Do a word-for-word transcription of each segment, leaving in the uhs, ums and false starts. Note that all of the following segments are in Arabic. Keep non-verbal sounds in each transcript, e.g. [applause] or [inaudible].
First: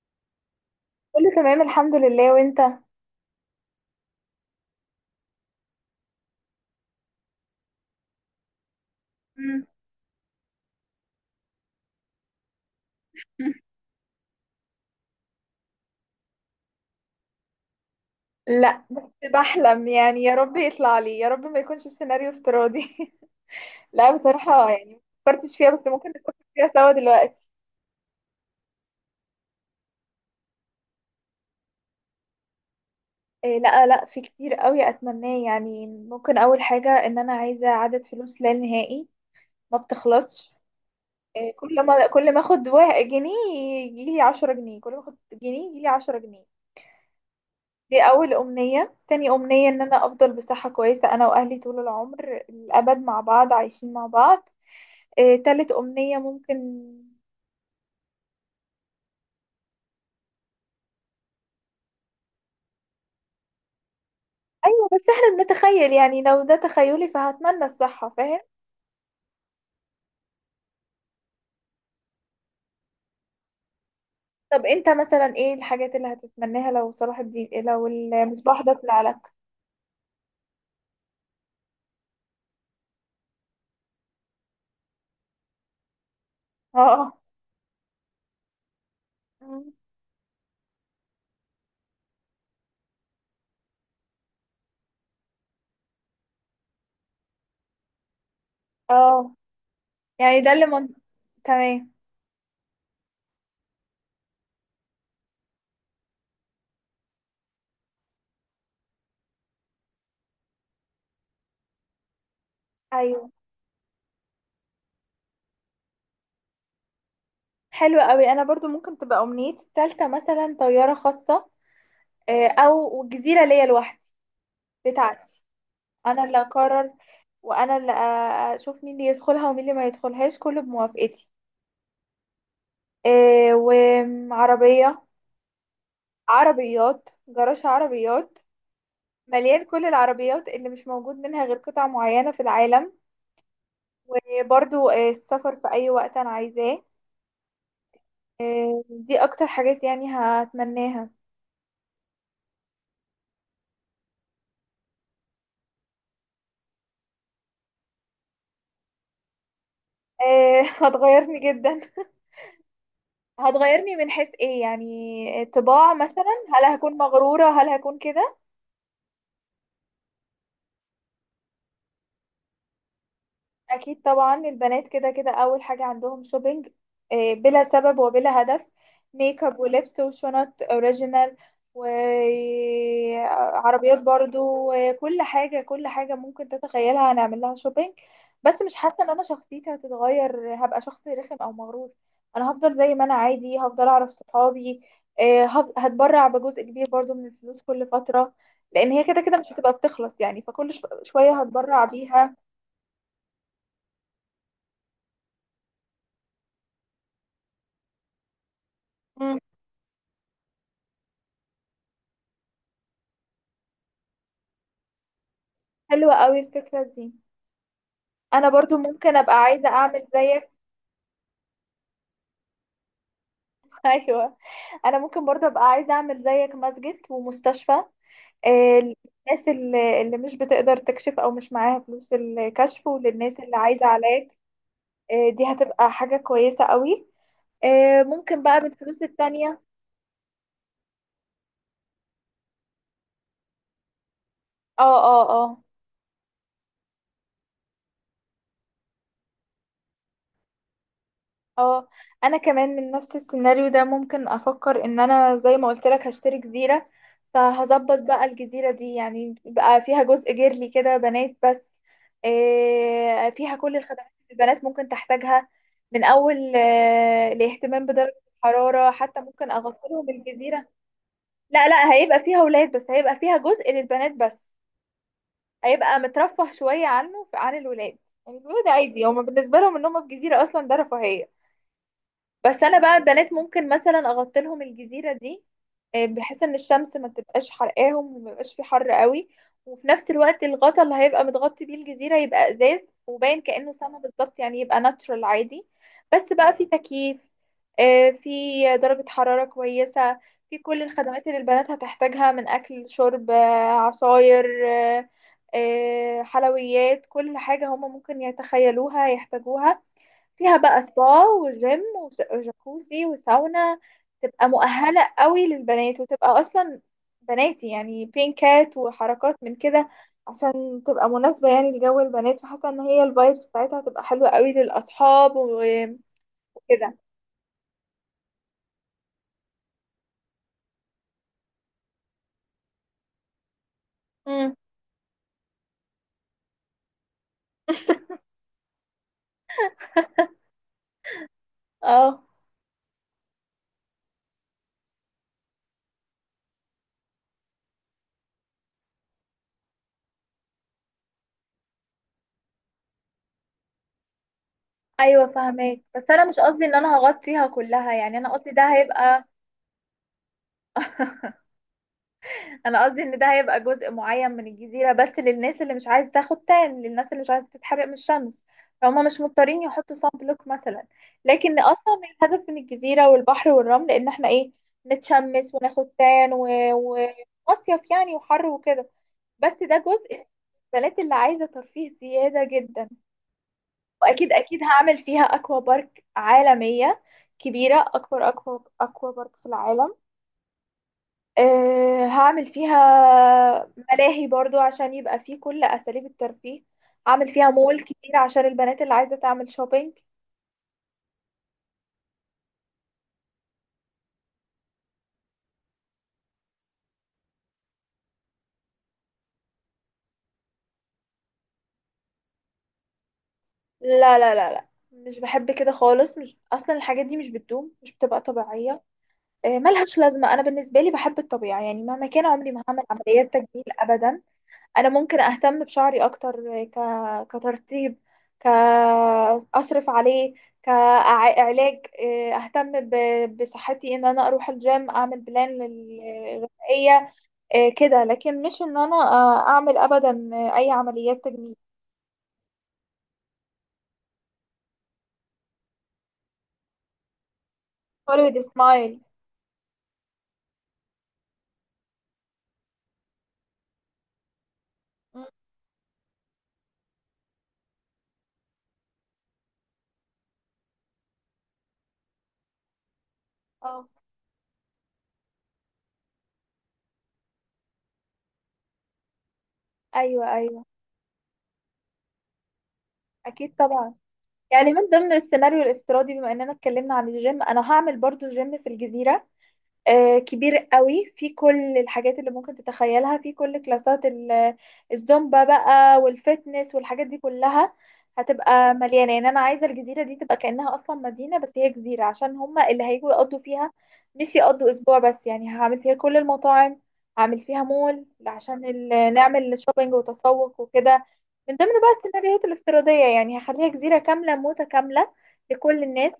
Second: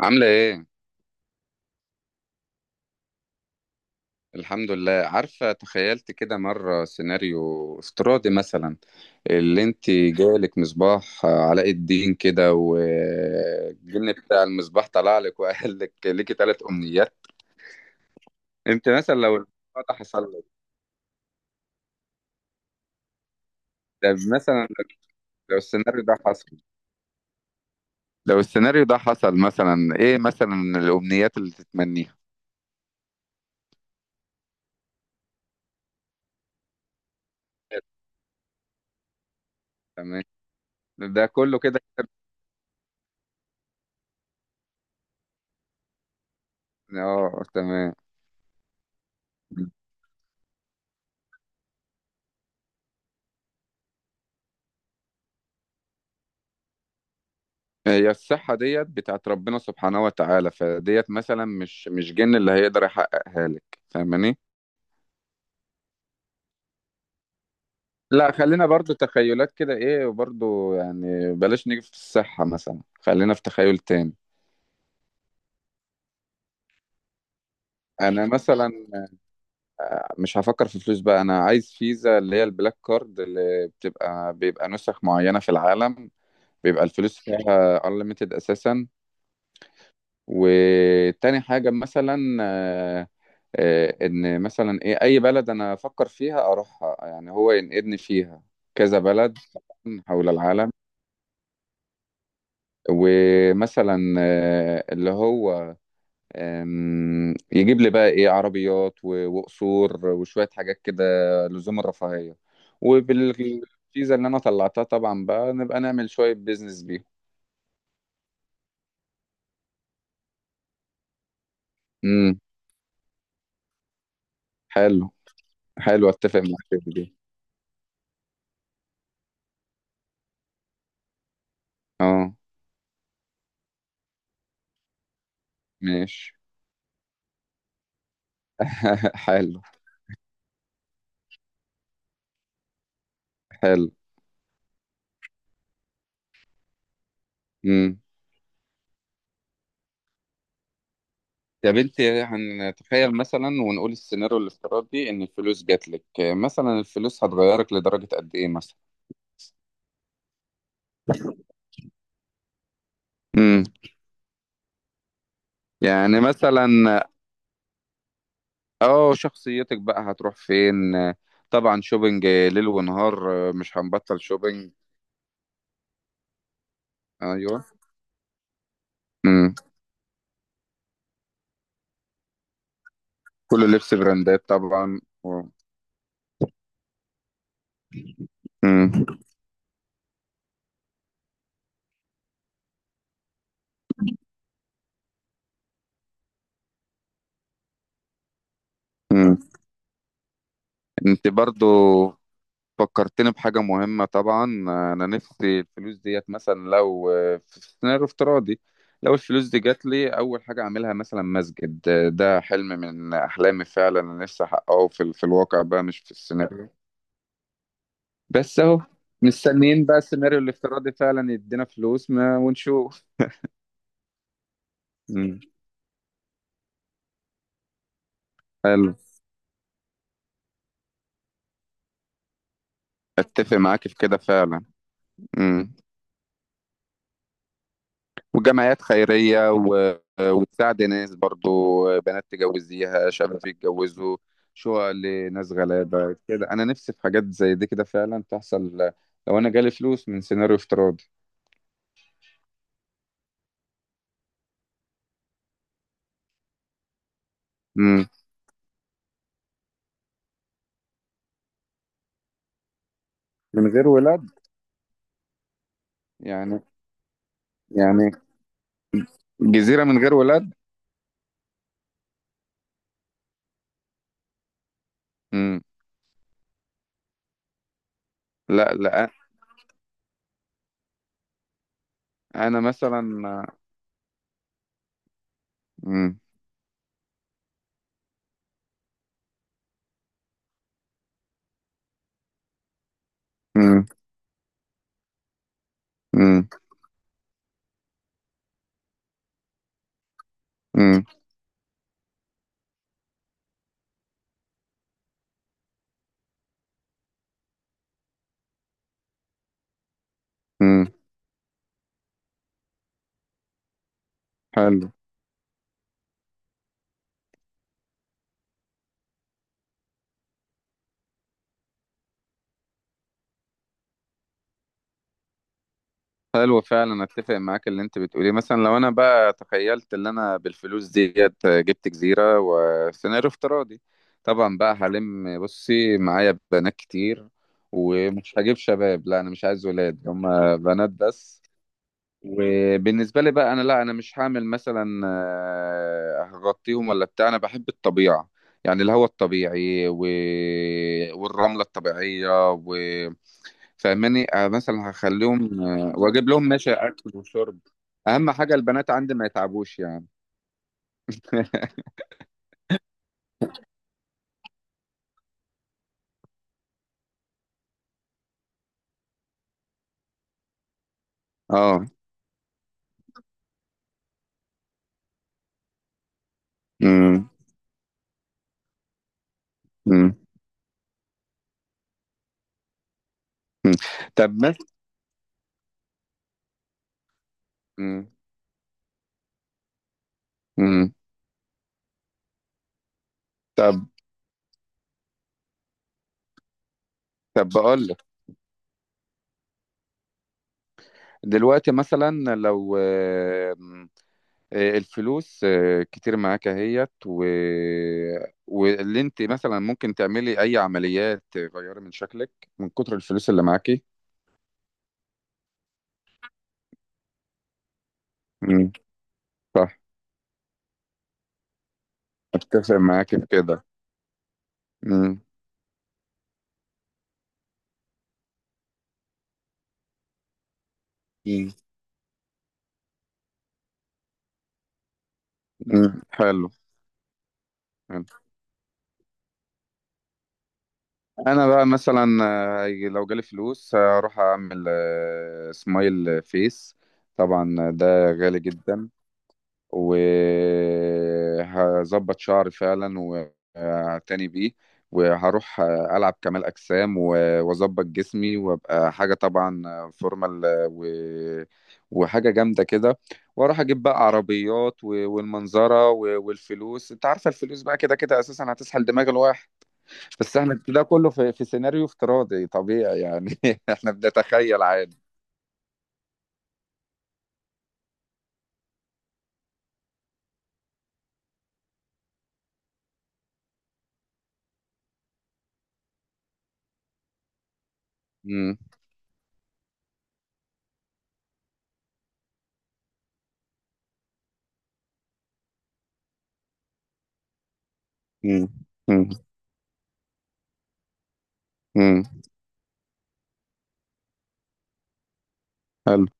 عاملة ايه؟ كله تمام، الحمد لله. وانت؟ الحمد لله، عارفة تخيلت كده مرة سيناريو افتراضي مثلا. اللي مم. انت جالك مصباح علاء الدين كده، مم. والجن بتاع المصباح طلع لك وقال لك ليكي ثلاث امنيات. لا، انت بس مثلا لو الموضوع بحلم، ده يعني حصل يا لك، رب يطلع لي، يا رب ما يكونش السيناريو افتراضي. [laughs] ده لا، مثلا، بصراحة يعني ما فكرتش لو فيها، بس السيناريو ممكن ده نفكر حصل فيها سوا دلوقتي. لو السيناريو ده حصل مثلا ايه، مثلا الامنيات اللي تتمنيها؟ إيه، لا لا، في كتير قوي اتمناه. يعني ممكن اول حاجة، ان انا عايزة عدد فلوس لا نهائي، ما تمام، بتخلصش. ده إيه، كله كده. كل ما كل ما اخد وا- جنيه يجيلي عشرة جنيه، كل ما اخد جنيه يجيلي عشرة جنيه. اه، تمام. دي أول أمنية. تاني أمنية، إن أنا أفضل بصحة كويسة أنا وأهلي طول العمر الأبد مع بعض، عايشين مع بعض. آه، تالت أمنية ممكن. هي الصحة ديت بتاعت ربنا سبحانه وتعالى فديت، مثلا مش مش جن اللي هيقدر يحققها لك، فاهماني. أيوة، بس إحنا بنتخيل، يعني لو ده تخيلي فهتمنى الصحة، لا، فاهم؟ خلينا برضو تخيلات كده ايه، وبرضو يعني بلاش نيجي في الصحة، مثلا خلينا في تخيل تاني. طب أنت مثلا، إيه الحاجات اللي هتتمناها لو صلاح الدين، لو انا المصباح مثلا ده طلع لك؟ [laughs] مش هفكر في فلوس بقى، انا عايز فيزا اللي هي البلاك كارد اللي بتبقى، بيبقى نسخ معينة في العالم، بيبقى الفلوس اه. فيها unlimited اساسا. مم. وتاني حاجة مثلا، آه، آه، إن مثلا إيه أي بلد أنا أفكر فيها أروحها، يعني هو ينقلني فيها، كذا اه. بلد حول يعني ده اللي العالم. من... تمام. ومثلا آه، اللي هو، آم، يجيب لي بقى ايه عربيات و- وقصور وشوية حاجات كده، لزوم الرفاهية. أيوة، وبالفيزا اللي انا طلعتها طبعا بقى نبقى نعمل شوية بيزنس بيهم. حلو قوي. أنا برضو ممكن تبقى أمنيتي التالتة مثلا طيارة خاصة، امم. آه، أو جزيرة ليا لوحدي، حلو. بتاعتي. حلو، انا اللي اتفق معاك في اقرر، دي. وانا اللي أ- اشوف مين اللي يدخلها ومين اللي ما يدخلهاش، كله بموافقتي. اه، إيه، وعربية، ماشي. عربيات، جراج عربيات [laughs] حلو. مليان كل العربيات اللي مش موجود منها غير قطع معينة في العالم. حلو. وبرضو إيه، السفر في اي وقت انا عايزاه. امم. دي اكتر حاجات يعني هتمناها. طب انت، هنتخيل مثلا ونقول السيناريو الافتراضي، ان الفلوس جات لك مثلا، الفلوس هتغيرك لدرجة قد ايه مثلا؟ إيه، [laughs] هتغيرني جدا. امم. هتغيرني من حيث ايه، يعني طباع يعني مثلا؟ هل هكون مثلا، مغرورة، هل هكون كده؟ اه شخصيتك بقى هتروح فين؟ طبعا شوبينج ليل ونهار، مش اكيد هنبطل طبعا، شوبينج. البنات كده كده اول حاجه عندهم شوبينج، آه، ايوه. بلا سبب وبلا هدف. ميك امم. اب ولبس وشنط اوريجينال كل لبس وعربيات برضو، براندات طبعا وكل و- حاجه كل حاجه ممكن تتخيلها هنعمل لها شوبينج. بس مش حاسه امم. ان انا شخصيتي هتتغير، هبقى شخص رخم او مغرور. انا هفضل زي ما انا عادي، هفضل اعرف صحابي. آه، هف- هتبرع بجزء كبير برضو من الفلوس كل فتره، لان هي كده كده امم. مش هتبقى بتخلص، يعني فكل ش- انت شويه برضو هتبرع بيها. فكرتني بحاجة مهمة طبعا. أنا نفسي الفلوس ديت، مثلا لو في سيناريو افتراضي، لو الفلوس دي جات لي أول حاجة أعملها مثلا مسجد. ده حلم من أحلامي فعلا، أنا نفسي أحققه في, في الواقع بقى، مش في حلوة قوي السيناريو، الفكرة دي. انا بس برضو أهو. ممكن ابقى عايزة مستنيين بقى اعمل السيناريو زيك. الافتراضي فعلا يدينا فلوس ما، ونشوف. [laughs] ايوه. انا ممكن مم. برضو ابقى عايزة اعمل زيك، مسجد ومستشفى، آه، حلو. للناس اللي اللي مش بتقدر تكشف او مش معاها فلوس الكشف، وللناس اللي أتفق عايزة معاك في كده علاج. فعلا. آه، دي مم. هتبقى حاجة كويسة قوي. آه، ممكن بقى وجمعيات بالفلوس خيرية التانية. و... وتساعد ناس برضو، بنات تجوزيها، شباب يتجوزوا، اه، شقق اه، لناس اه، غلابة كده. أنا نفسي في حاجات زي دي كده فعلا تحصل لو أنا جالي فلوس من سيناريو افتراضي. اه. انا كمان من نفس السيناريو ده، ممكن افكر ان انا زي ما قلت لك هشتري جزيرة. فهظبط مم. بقى الجزيرة دي، يعني بقى فيها جزء جيرلي كده، بنات بس. إيه، فيها من كل غير الخدمات ولاد. اللي البنات ممكن تحتاجها، من اول يعني آه، الاهتمام يعني بدرجة الحرارة، حتى ممكن جزيرة اغطي من لهم غير ولاد. الجزيرة. لا لا، هيبقى فيها ولاد، بس هيبقى فيها جزء للبنات بس. مم. هيبقى مترفه شوية عنه عن الولاد. يعني الولاد لا، عادي، لا. هما بالنسبة لهم ان هما في جزيرة اصلا ده رفاهية. أنا بس انا بقى مثلا. البنات، مم. ممكن مثلا اغطلهم الجزيره دي، آه، بحيث ان الشمس ما تبقاش حرقاهم وما يبقاش في حر قوي. وفي نفس الوقت، الغطا اللي هيبقى متغطي بيه الجزيره يبقى ازاز، وباين كانه مم. سما بالظبط، يعني يبقى ناتشورال عادي. بس مم. بقى في تكييف، آه، في درجه حراره كويسه، في كل مم. الخدمات اللي البنات هتحتاجها، من اكل، شرب، آه، عصاير، آه، آه، حلويات، كل حاجه هما ممكن يتخيلوها يحتاجوها. فيها بقى مم. سبا، وجيم، وس- وجاكوزي، وساونا. تبقى حلو. مؤهلة قوي للبنات، وتبقى أصلا بناتي، يعني بينكات وحركات من كده، عشان تبقى مناسبة يعني لجو البنات. فحاسة ان هي الفايبس بتاعتها هتبقى حلوة قوي للأصحاب و- حلو وكده. فعلا، اتفق معاك اللي انت بتقوليه. مثلا لو انا بقى تخيلت ان انا بالفلوس ديت جبت جزيرة وسيناريو افتراضي، امم طبعا بقى هلم بصي معايا بنات كتير، ومش هجيب شباب، لا انا مش عايز ولاد هم، بنات بس. اه، وبالنسبة لي بقى انا، لا، انا مش هعمل مثلا آه، هغطيهم ولا بتاع، انا بحب الطبيعة، يعني الهواء الطبيعي، و... والرملة الطبيعية، و... فاهماني. آه، مثلا ايوه، هخليهم، فاهمك. آه، بس انا واجيب مش لهم قصدي ماشي ان انا اكل هغطيها وشرب. كلها، يعني انا اهم قصدي حاجه ده البنات عندي هيبقى... ما يتعبوش يعني. [laughs] [laughs] انا قصدي ان ده هيبقى جزء معين من الجزيرة بس، للناس اللي مش عايز تاخد تان، للناس اللي مش عايزة تتحرق من الشمس، فهم مش مضطرين يحطوا صن بلوك مثلا. لكن اه. اصلا الهدف من الجزيرة والبحر والرمل ان احنا ايه؟ نتشمس وناخد تان ومصيف و... امم. ومصيف، يعني وحر وكده. بس ده امم. جزء البنات اللي عايزة ترفيه زيادة جدا. أمم. طب واكيد مثلا. اكيد هعمل فيها اكوا بارك عالمية كبيرة، اكبر اكوا اكوا بارك في العالم. امم. آه، هعمل فيها طب ملاهي برضو عشان يبقى فيه كل أساليب الترفيه. هعمل طب فيها مول بقول لك، كتير عشان البنات اللي عايزة تعمل شوبينج. دلوقتي مثلا لو آه، آه، الفلوس آه، كتير معاك اهيت، و... واللي انت مثلا ممكن تعملي اي عمليات تغيري من شكلك من كتر الفلوس اللي معاكي. لا لا لا لا، مش بحب كده خالص. مش أصلا، الحاجات دي مش بتدوم، مش بتبقى امم. طبيعية، آه، صح، ملهاش لازمة. أنا بالنسبة لي بحب الطبيعة، يعني مهما كان عمري ما اتفق هعمل معاكي في عمليات تجميل كده. أبدا. انا ممكن امم. اهتم بشعري اكتر، ك... كترطيب، ك اصرف عليه، امم. كعلاج. اهتم ب... بصحتي، ان انا اروح الجيم، اعمل بلان أمم. لل- حلو. غذائيه. إيه كده، حلو. لكن مش ان انا آه، اعمل ابدا اي عمليات انا تجميل. بقى مثلا آه، لو جالي فلوس هروح اعمل آه، سمايل فيس، طبعا ده Follow غالي the جدا، smile. وهظبط شعري فعلا، وهعتني بيه، مم. وهروح آه، العب كمال اجسام، و- واظبط جسمي، وابقى حاجه طبعا آه، فورمال، آه، و... وحاجه جامده كده. واروح اجيب اه، بقى عربيات و- والمنظره و- والفلوس، انت عارفه الفلوس بقى كده كده اساسا هتسحل دماغ الواحد. ايوه، بس احنا ايوه. ده كله في, في سيناريو افتراضي طبيعي يعني، اكيد [laughs] احنا طبعا. بنتخيل يعني من عادي. ضمن السيناريو الافتراضي، بما اننا اتكلمنا عن الجيم، انا هعمل برضو جيم في الجزيره، آه، كبير قوي، في كل الحاجات اللي ممكن تتخيلها، في كل كلاسات ال- الزومبا بقى، والفتنس والحاجات دي كلها. امم. هتبقى مليانة، يعني أنا عايزة الجزيرة دي تبقى كأنها أصلا مدينة، بس هي جزيرة، عشان هما اللي هيجوا يقضوا فيها مش يقضوا أسبوع بس. يعني هعمل فيها كل المطاعم، هعمل فيها مول امم. عشان امم. ال- نعمل شوبينج وتسوق وكده. من ضمن بقى امم. السيناريوهات الافتراضية، يعني هخليها جزيرة كاملة متكاملة لكل حلو. الناس،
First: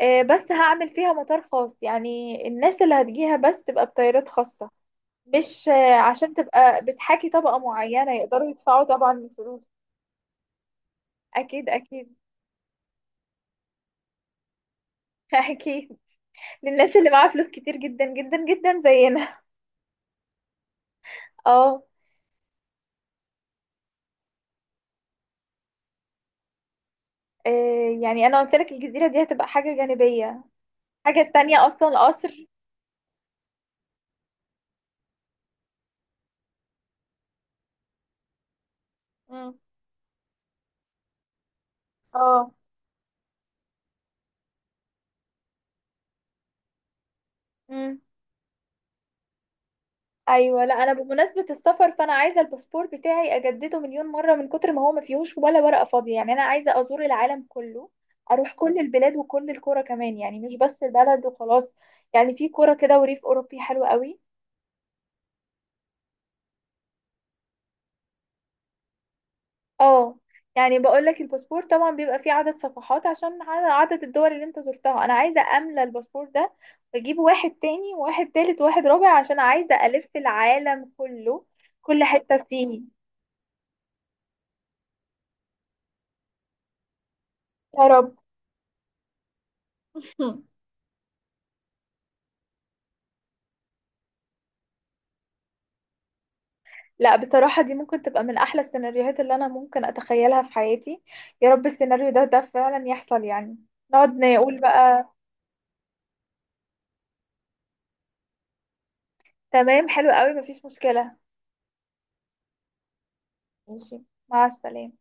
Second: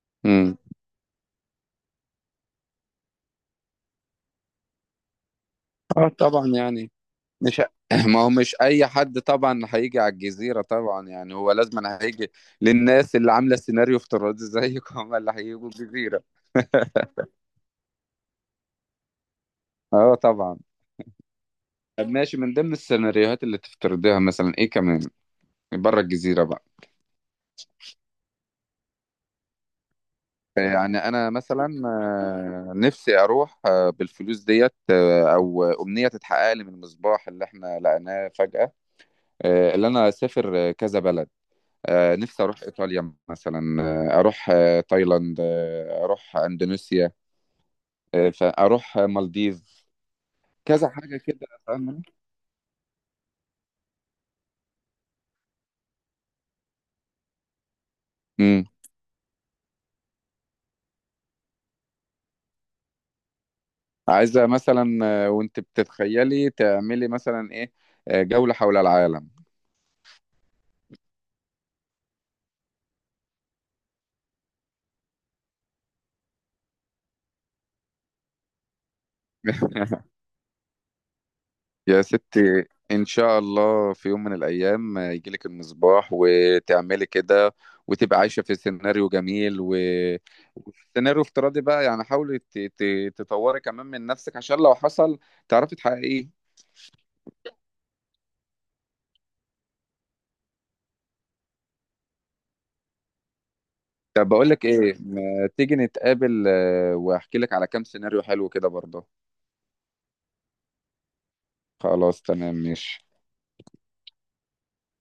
آه، بس امم. هعمل فيها مطار خاص، يعني الناس اللي هتجيها بس تبقى بطيارات خاصة، مش آه، اه عشان طبعا تبقى يعني، بتحاكي طبقة مش [clears throat] معينة ما هو يقدروا مش يدفعوا اي طبعا حد طبعا الفلوس. هيجي على الجزيرة، طبعا يعني هو أكيد لازم، أنا أكيد. هيجي للناس اللي عاملة سيناريو افتراضي زيك، هم اللي [laughs] هيجوا أكيد، الجزيرة. للناس اللي [laughs] معاها فلوس كتير جدا جدا جدا زينا. اه طبعا. [laughs] اه. طب ماشي، من ضمن السيناريوهات اللي تفترضيها مثلا ايه كمان بره الجزيرة بقى؟ آه، يعني أنا قلت لك الجزيرة دي هتبقى حاجة جانبية، يعني انا حاجة تانية مثلا أصلا القصر. آه، نفسي اروح آه، بالفلوس ديت، آه، او امنيه تتحقق لي من المصباح اللي احنا لقيناه فجاه، مم. آه، اللي انا اسافر آه، كذا بلد. آه، نفسي اه. اروح ايطاليا مثلا، آه، اروح آه، تايلاند، آه، اروح اندونيسيا، مم. آه، فاروح آه، مالديف، ايوه. لا، كذا انا حاجه بمناسبه كده السفر فاهمه. فانا عايزه الباسبور بتاعي اجدده مليون مره من كتر ما هو ما فيهوش ولا ورقه فاضيه. يعني انا عايزه ازور العالم كله، اروح امم. كل البلاد وكل القرى كمان، يعني مش بس البلد وخلاص. يعني في قرى كده وريف اوروبي حلو قوي. عايزه مثلا آه، وانت بتتخيلي تعملي مثلا ايه، آه، جوله حول العالم. اه، يعني بقول لك الباسبور طبعا بيبقى فيه عدد صفحات عشان ع- عدد الدول اللي انت زرتها. انا عايزه املى الباسبور ده، واجيب واحد تاني وواحد تالت وواحد رابع، عشان عايزه [laughs] الف العالم كله، يا كل حته ستي، فيه. إن شاء الله في يوم من الأيام يجيلك المصباح وتعملي كده، يا رب. وتبقى عايشة في سيناريو جميل، و- [laughs] وسيناريو افتراضي بقى، يعني حاولي ت- ت- تطوري كمان من نفسك عشان لو حصل تعرفي تحققيه. لا، بصراحة دي ممكن تبقى من أحلى السيناريوهات اللي أنا ممكن أتخيلها في حياتي. يا رب السيناريو ده ده فعلا يحصل يعني، نقعد طب بقول نقول لك إيه، بقى. ما تيجي نتقابل آه، وأحكي لك على كام سيناريو حلو كده برضه. تمام، حلو قوي، مفيش مشكلة. خلاص، تمام، ماشي. ماشي. مع السلامة.